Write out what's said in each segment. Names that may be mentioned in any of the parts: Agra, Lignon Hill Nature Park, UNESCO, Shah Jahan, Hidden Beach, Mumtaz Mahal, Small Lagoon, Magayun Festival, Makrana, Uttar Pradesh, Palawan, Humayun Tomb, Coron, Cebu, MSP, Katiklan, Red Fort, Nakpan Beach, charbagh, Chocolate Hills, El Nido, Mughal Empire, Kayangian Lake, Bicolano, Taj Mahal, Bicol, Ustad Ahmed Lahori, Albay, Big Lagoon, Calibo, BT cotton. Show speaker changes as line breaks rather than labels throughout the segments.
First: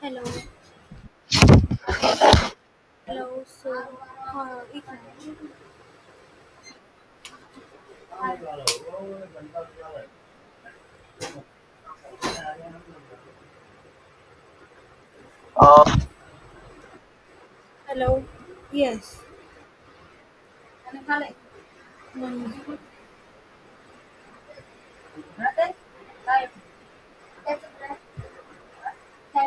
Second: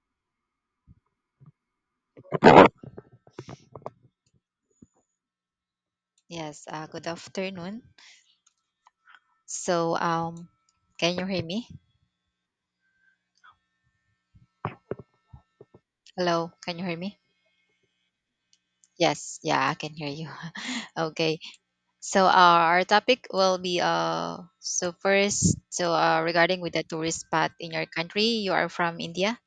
Hello. Hello. So, uh, it-
Yes, good afternoon. So, um, can you hear me?
Uh,
Hello, can you hear me?
hello. Yes.
Yes, I can hear you.
Hmm.
Okay, so our topic will be so first, regarding with the tourist spot in your country, you are from India.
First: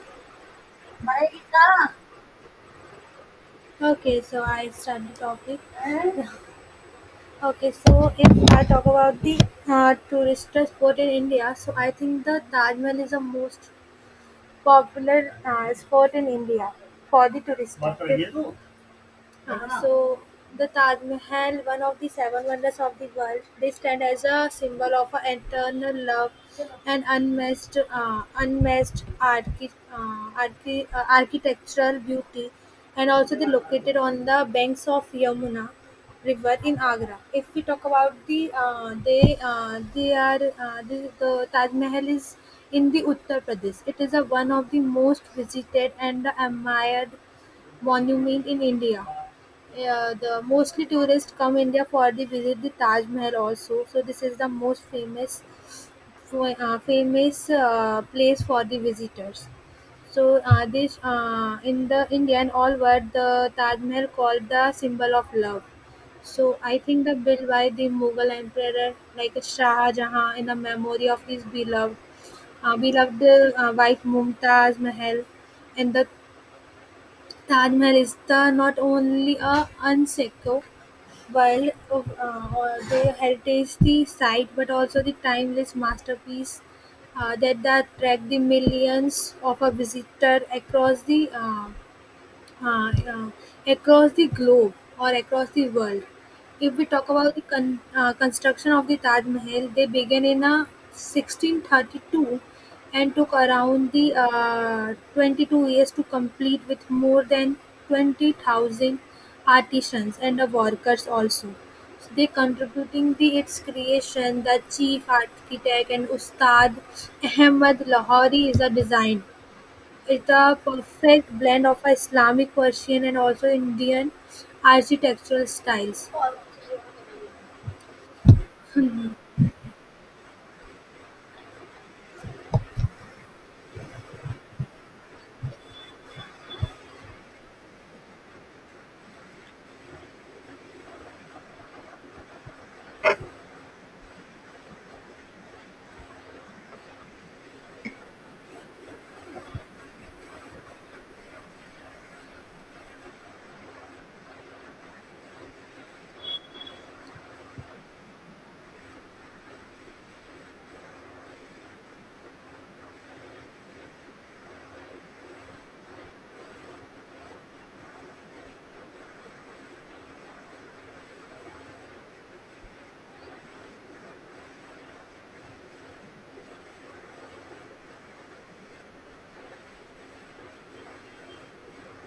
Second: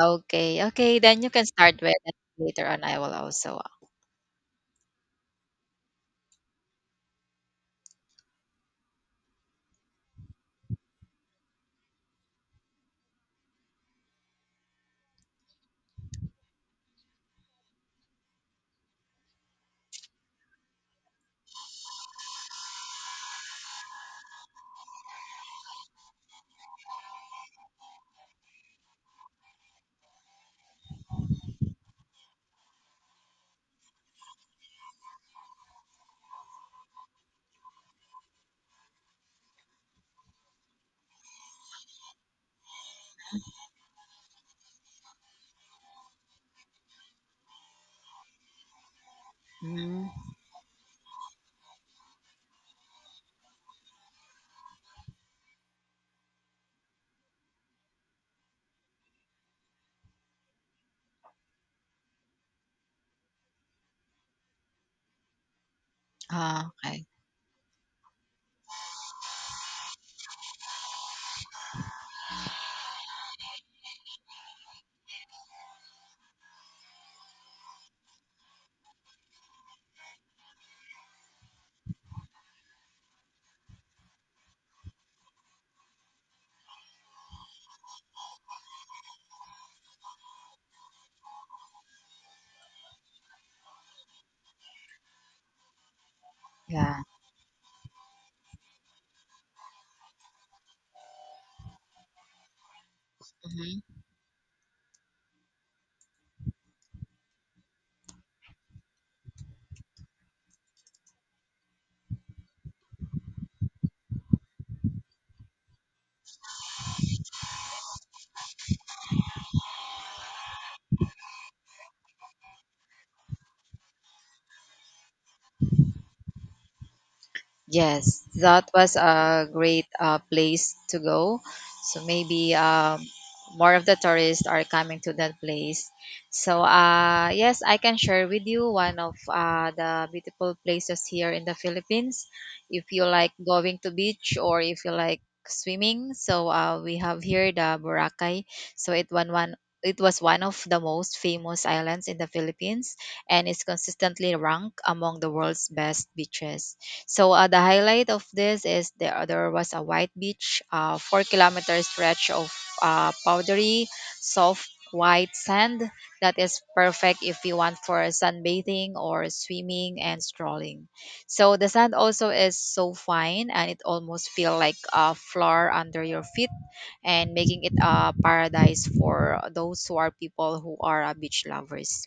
Okay, okay, then you can start with it. Later on, I will also.
Okay. So I start the topic. Okay. So if I talk about the tourist sport in India, so I think the Taj Mahal is the most popular sport in India for the tourist. So the Taj Mahal, one of the seven wonders of the world, they stand as a symbol of a eternal love and unmatched, architectural beauty, and also they located on the banks of Yamuna river in Agra. If we talk about the, they are the Taj Mahal is in the Uttar Pradesh. It is a one of the most visited and admired monument in India.
Mm,
The mostly tourists come India for the visit the Taj Mahal also. So this is the most famous famous place for the visitors. So this in the Indian all world the Taj Mahal called the symbol of love. So
ah,
I think
okay,
the built by the Mughal emperor like Shah Jahan in the memory of his beloved, wife Mumtaz Mahal, and the Taj Mahal is the not only a UNESCO World of or the heritage the site, but also the timeless masterpiece that attract the millions of a visitor uh, uh, across the globe or across the world. If we
yeah.
talk about the construction of the Taj Mahal, they began in 1632 and took around
Mm-hmm.
the 22 years to complete with more than 20,000 artisans and workers also. So they contributing the its creation, the chief architect and Ustad Ahmed Lahori is a design it's a perfect blend of Islamic, Persian, and also Indian architectural styles.
Yes, that was a great place to go. So maybe more of the tourists are coming to that place. So yes, I can share with you one of the beautiful places here in the Philippines. If you like going to beach or if you like swimming, so we have here the Boracay. So it one one. It was one of the most famous islands in the Philippines and is consistently ranked among the world's best beaches. So the highlight of this is there was a white beach, 4 kilometer stretch of powdery, soft white sand that is perfect if you want for sunbathing or swimming and strolling. So the sand also is so fine and it almost feel like a floor under your feet and making it a paradise for those who are people who are beach lovers.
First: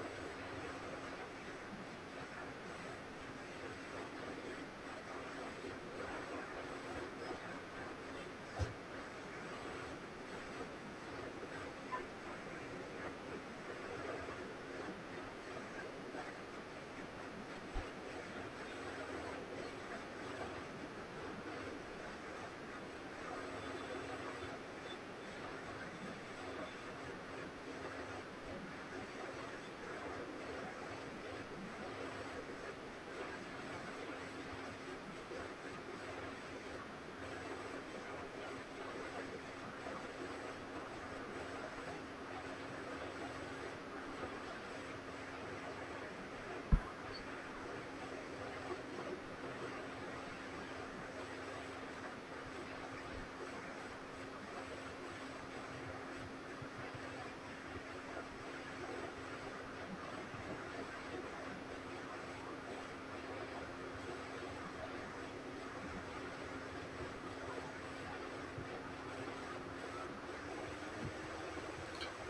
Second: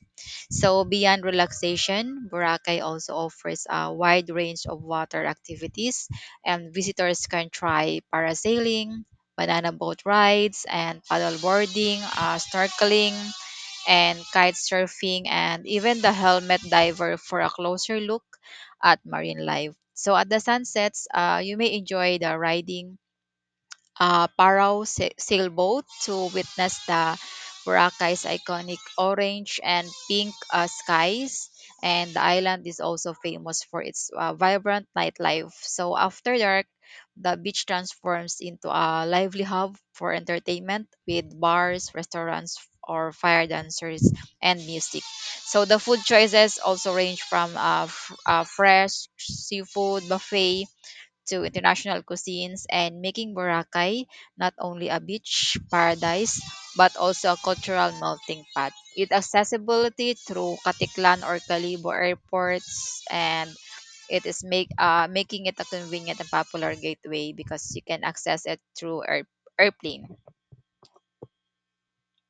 So beyond relaxation, Boracay also offers a wide range of water activities and visitors can try parasailing, banana boat rides and paddle boarding, snorkeling and kite surfing and even the helmet diver for a closer look at marine life. So at the sunsets, you may enjoy the riding sailboat to witness the Boracay's iconic orange and pink skies. And the island is also famous for its vibrant nightlife. So after dark, the beach transforms into a lively hub for entertainment with bars, restaurants, or fire dancers and music. So the food choices also range from fresh seafood buffet to international cuisines and making Boracay not only a beach paradise but also a cultural melting pot. Its accessibility through Katiklan or Calibo airports and it is make making it a convenient and popular gateway because you can access it through airplane.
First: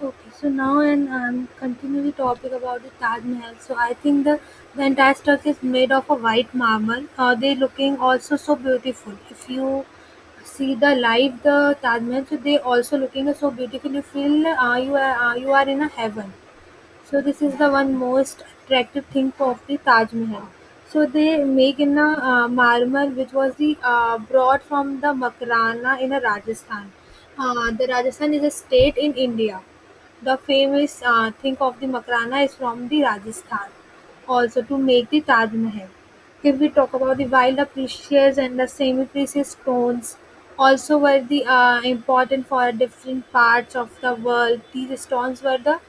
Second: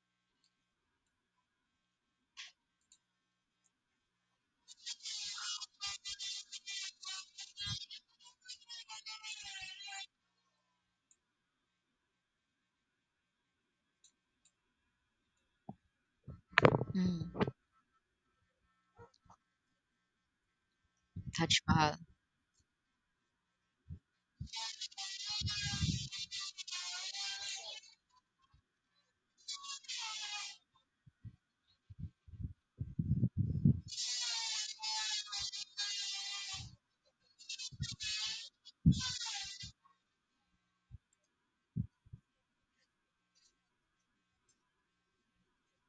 Okay, so now and continue the topic about the Taj Mahal. So I think the entire structure is made of a white marble. They looking also so beautiful. If you see the live the Taj Mahal, so they also looking so beautiful. You feel you are in a heaven. So this
Mm,
is the one most attractive thing of the Taj Mahal. So they
Taj
make
Mahal.
in a marmar which was the brought from the Makarana in a Rajasthan. The Rajasthan is a state in India. The famous thing of the Makarana is from the Rajasthan. Also to make the Taj Mahal. If we talk about the wild, the precious and the semi-precious stones, also were the important for different parts of the world. These stones were the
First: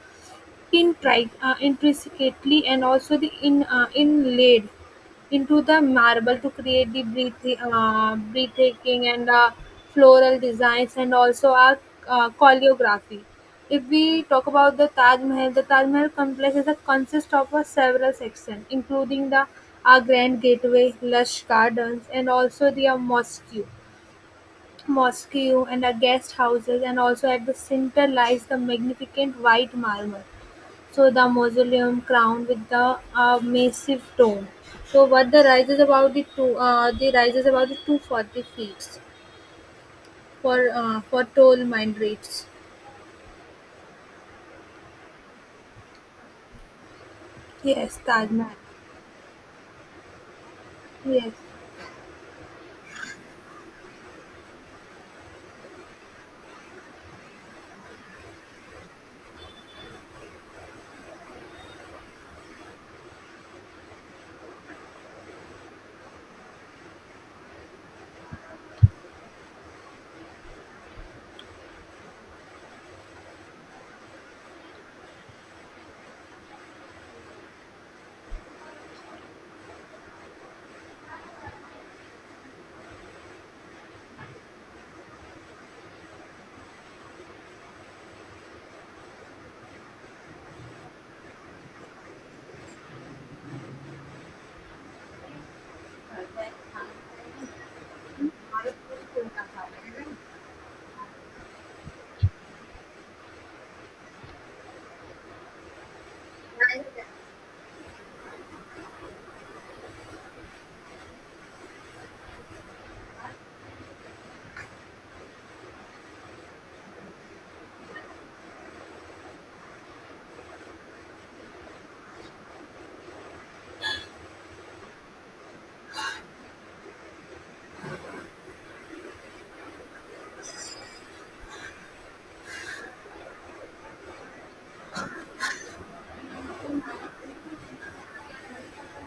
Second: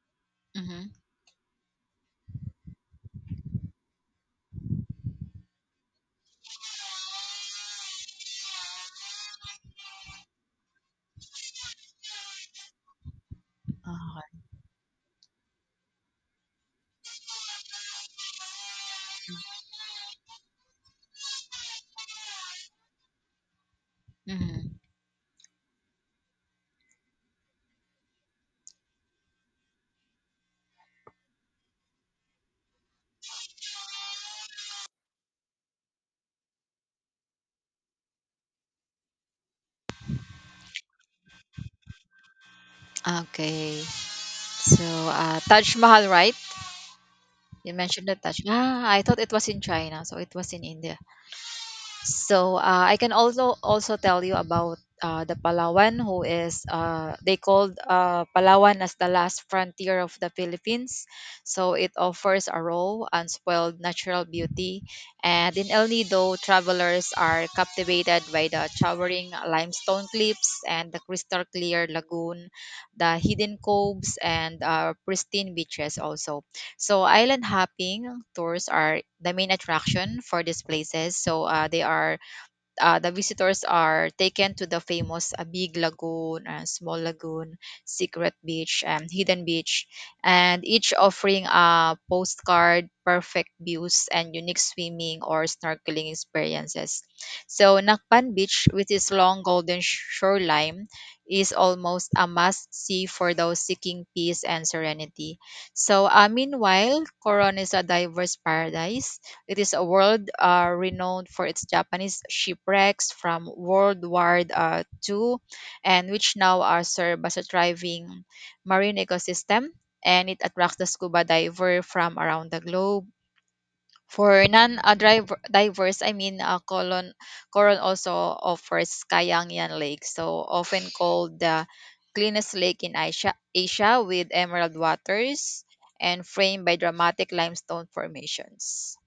Mm-hmm.
Pintried intricately and also the in inlaid into the marble to create the breathtaking and floral designs and also a choreography. If we talk
Okay.
about the Taj Mahal complex is a consist of a several sections, including the Grand Gateway, lush gardens, and also the uh, mosque
Mhm.
mosque and a guest houses, and also at the center lies the magnificent white marble so the mausoleum crowned with the a massive dome. So what the rises about the 240 feet for tall mind reads.
Okay. So, Taj Mahal, right? You
Yes,
mentioned the
Taj
Taj.
Mahal.
Ah, I thought it was in China, so it was in India.
Yes.
So I can also tell you about the Palawan, who is they called Palawan as the last frontier of the Philippines. So it offers a raw, unspoiled natural beauty, and in El Nido, travelers are captivated by the towering limestone cliffs and the crystal clear lagoon, the hidden coves, and pristine beaches also. So island hopping tours are the main attraction for these places. So they are the visitors are taken to the famous Big Lagoon, Small Lagoon, Secret Beach, and Hidden Beach, and each offering a postcard, perfect views, and unique swimming or snorkeling experiences. So, Nakpan Beach, with its long golden shoreline, is almost a must see for those seeking peace and serenity. So, meanwhile, Coron is a diverse paradise, it is a world renowned for its Japanese shipwrecks from World War II, and which now are served as a thriving marine ecosystem. And it attracts the scuba diver from around the globe. For divers, I mean, Coron also offers Kayangian Lake, so often called the cleanest lake in Asia, Asia with emerald waters and framed by dramatic limestone formations.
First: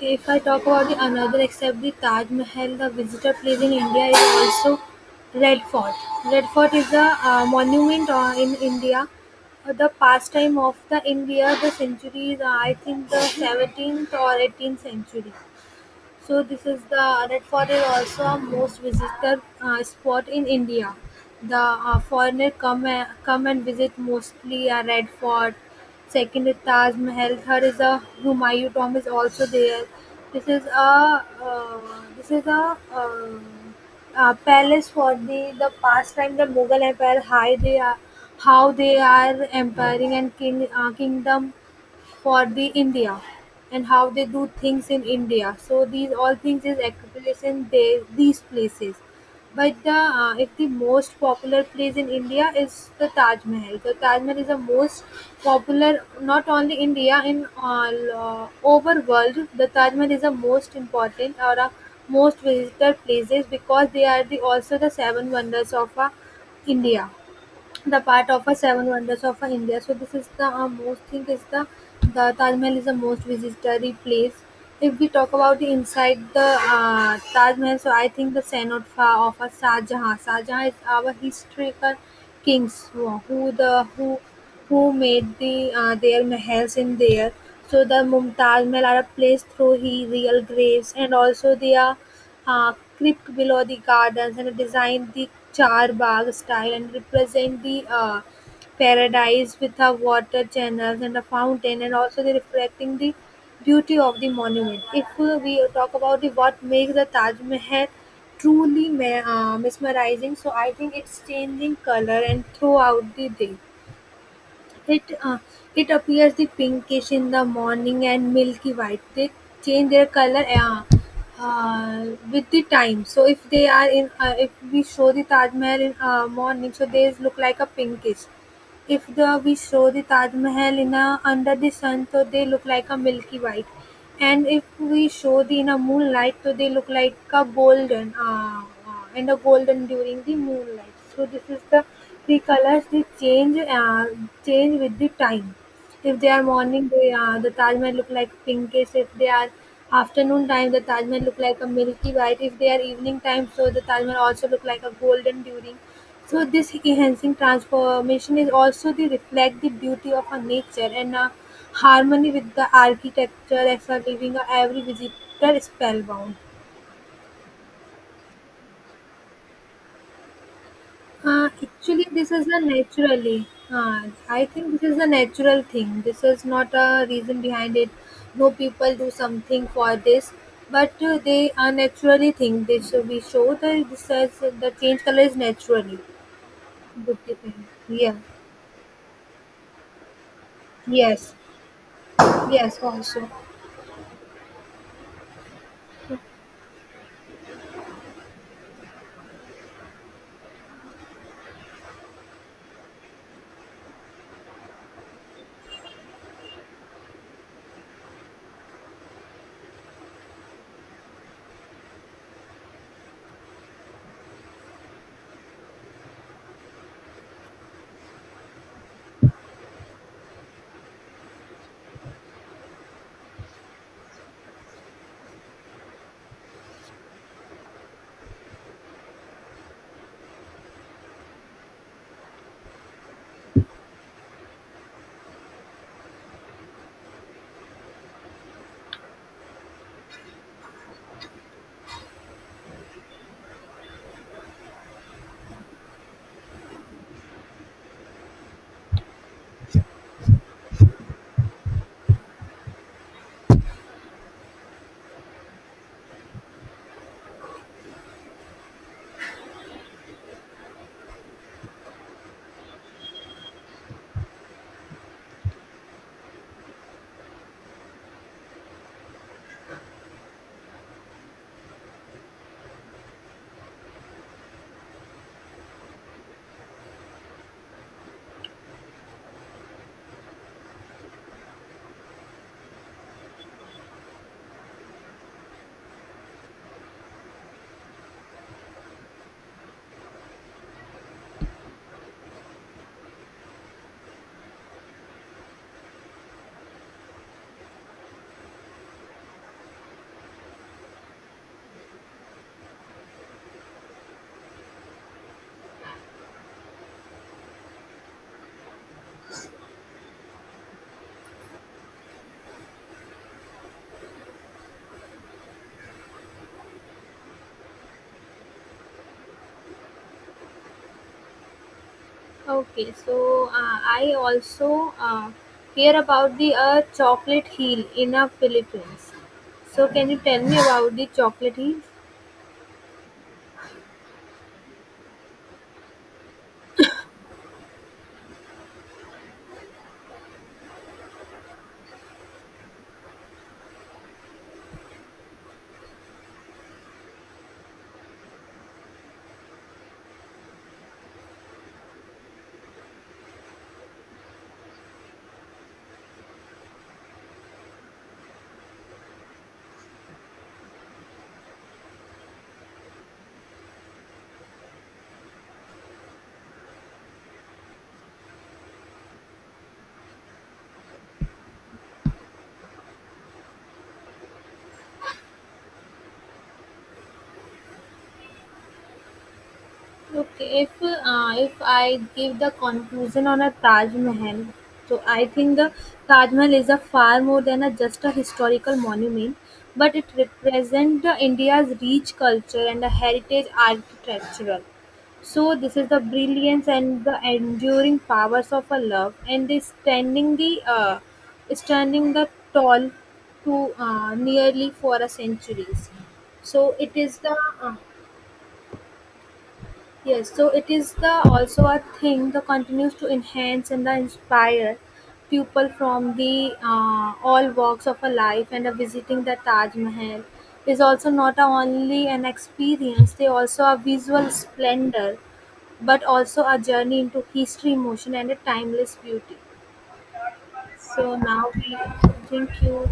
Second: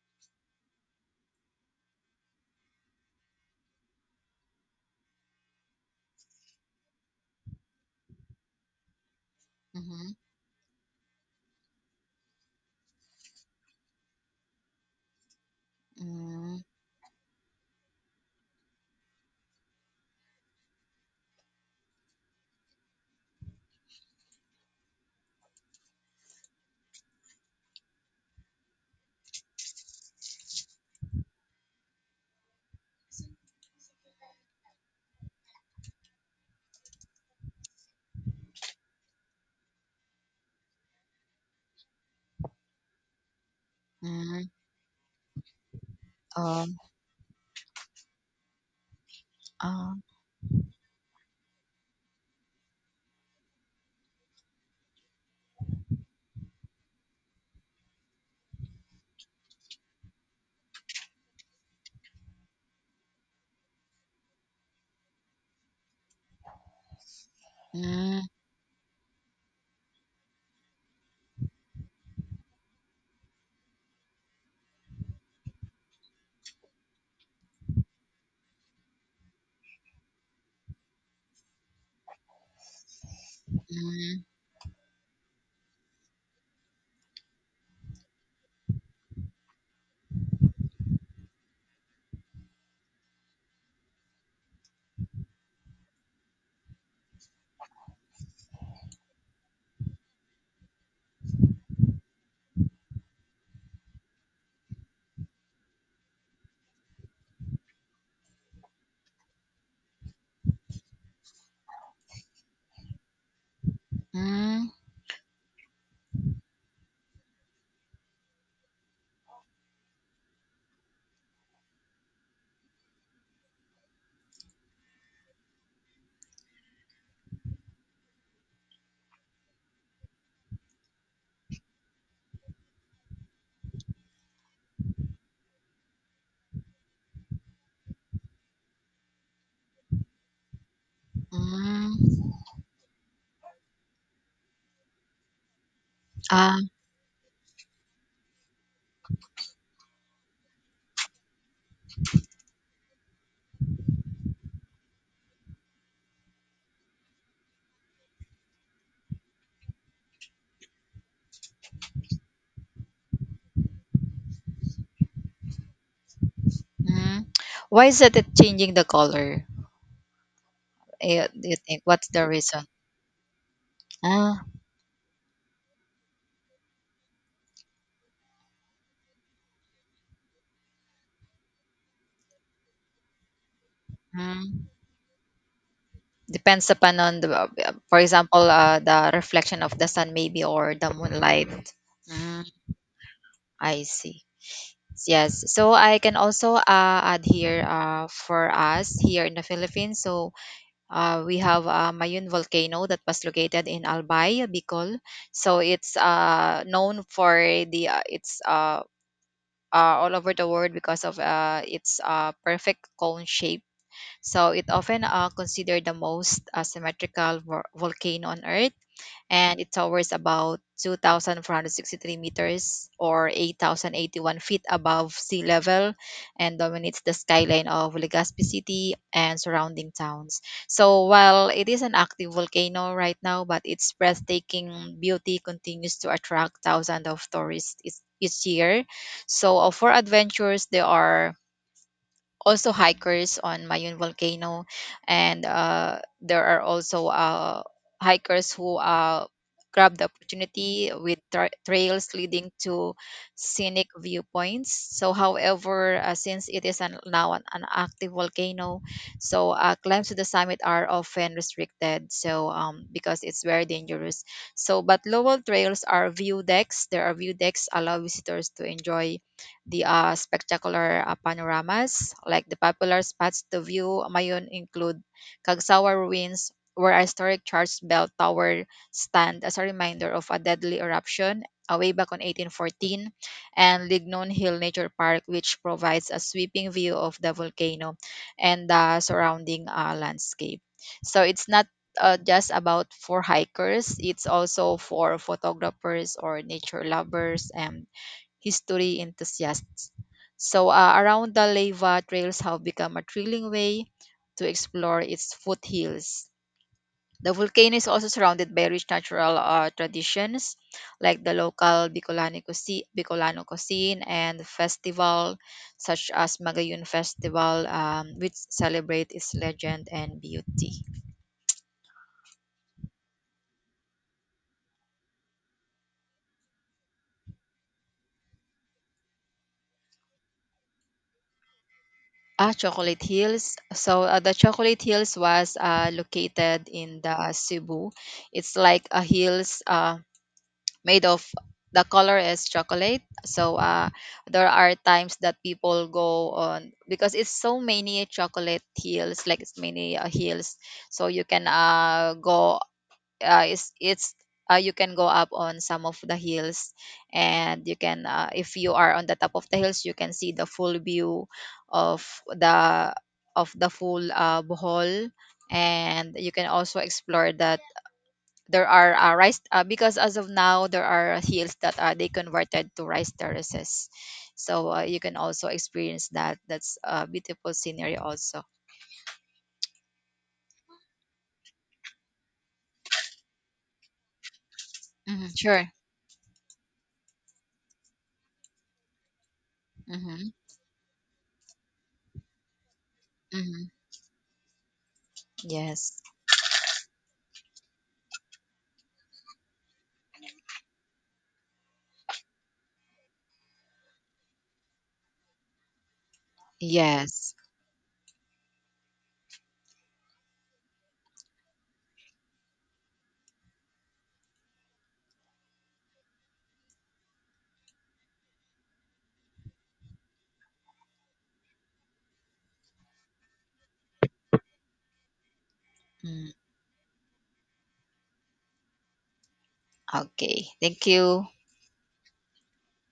If I talk about the another except the Taj Mahal, the visitor place in India is also Red Fort. Red Fort is a monument in India, the
Mhm.
pastime of the India, the centuries, I think the 17th or 18th century. So
Mm,
this is the Red Fort is also a most visited spot in India. The foreigner come and visit mostly a Red Fort. Second is Taj Mahal. Third is the Humayun Tomb is also there. This is a uh, this is a palace for the past time the Mughal Empire. How they are empiring and king kingdom for the India, and how they do
mm,
things in India. So these all things
um,
is accumulation they these places. But the
um,
if the most popular place in India is the Taj Mahal. The Taj Mahal is the most popular not only India in all over world. The Taj Mahal is the most important or most visitor places because they are the also the seven wonders of India, the
mm,
part of a seven wonders of India. So this is the most thing is the Taj Mahal is the most visited place. If we talk about the inside the Taj Mahal, so I think the Cenote of a Shah Jahan. Shah Jahan is our historical kings who, who the who
mm,
who made the their mahals in there. So the Mumtaz Mahal are placed through his real graves, and also they are crypt below the gardens and design the charbagh style and represent the paradise with a water channels and a fountain and also the reflecting the beauty of the monument. If we talk about the what makes the Taj Mahal truly mesmerizing, so I think it's changing color and throughout the day.
mm,
It uh, it appears the pinkish in the morning and milky white. They change their color uh, with the time. So if they are if we show the Taj Mahal in morning, so they look like a pinkish. If the we show the Taj Mahal in a under the sun, so they look like a milky white, and if we show the in a moonlight, so they look like a golden and a golden during the moonlight. So this is
mm,
the colors they change change with the time. If they are
ah,
morning, they the Taj Mahal look like pinkish. If they are afternoon time, the Taj Mahal look like a milky white. If they are evening time, so the Taj Mahal also look like a golden during. So this enhancing transformation is also the reflect the beauty of our nature and a harmony with the architecture as a leaving every visitor spellbound.
mm. Why is it changing the color? Eh, do you think what's
Actually,
the
this is a
reason?
naturally.
Ah,
I think this is a natural thing. This is not a reason behind it. No people do something for this, but they are naturally think this. So we show that this as
mm.
the change color is naturally.
Depends upon
Good
on the,
depend.
for
Yeah.
example, the reflection of the sun maybe or the
Yes.
moonlight. Mm,
Yes. Also.
I see. Yes, so I can also add here for us here in the Philippines. So uh, we have Mayun volcano that was located in Albay, Bicol. So it's known for the it's all over the world because of its perfect cone shape. So it often considered the most symmetrical volcano on Earth and it towers about 2,463 meters or 8,081 feet above sea level and dominates the skyline of Legazpi City and surrounding towns. So while it is an active volcano right now, but its breathtaking beauty continues to attract thousands of tourists each year. So for adventures, there are also hikers on Mayun volcano, and there are also hikers who grab the opportunity with trails leading to scenic viewpoints. So, however, since it is an active volcano, so climbs to the summit are often restricted. So, because it's very dangerous. So, but local trails are view decks. There are view decks allow visitors to enjoy the spectacular panoramas, like the popular spots to view Mayon include Kagsawa ruins, where a historic church bell tower stand as a reminder of a deadly eruption way back on 1814, and Lignon Hill Nature Park, which provides a sweeping view of the volcano and the surrounding landscape. So it's not just about for hikers. It's also for photographers or nature lovers and history enthusiasts. So, around the lava trails have become a thrilling way to explore its foothills. The volcano is also surrounded by rich natural traditions like the local Bicolano cuisine and festival such as Magayun Festival, which celebrate its legend and beauty.
Okay, so I also hear about the chocolate heel in the Philippines. So can you tell me about the chocolate heel?
Ah, Chocolate Hills. So the Chocolate Hills was located in the Cebu. It's like a hills, made of, the color is chocolate, so uh, there are times that people go on because it's so many chocolate hills, like it's many hills, so you can go, it's you can go up on some of the hills, and you can if you are on the top of the hills you can see the full view of the of the full bohol, and you can also explore the, there are rice because as of now there are hills that they converted to rice terraces, so you can also experience that, that's a beautiful scenery also.
Okay, if I give the conclusion on a Taj Mahal, so
Hmm,
I think
sure.
the Taj Mahal is a far more than a just a historical monument, but it
Hmm.
represents the India's rich culture and the heritage
Hmm.
architectural. So this is
Yes.
the brilliance and the enduring powers of a love, and they standing the standing the tall to nearly for a centuries. So it is
Yes.
the uh, yes, so it is the also a thing that continues to enhance and inspire people from the all walks of a life, and a visiting the Taj Mahal is also not a only an experience, they also a visual splendor, but
Mm.
also a journey into history, emotion and a timeless beauty.
Okay, thank
So
you.
now we thank you.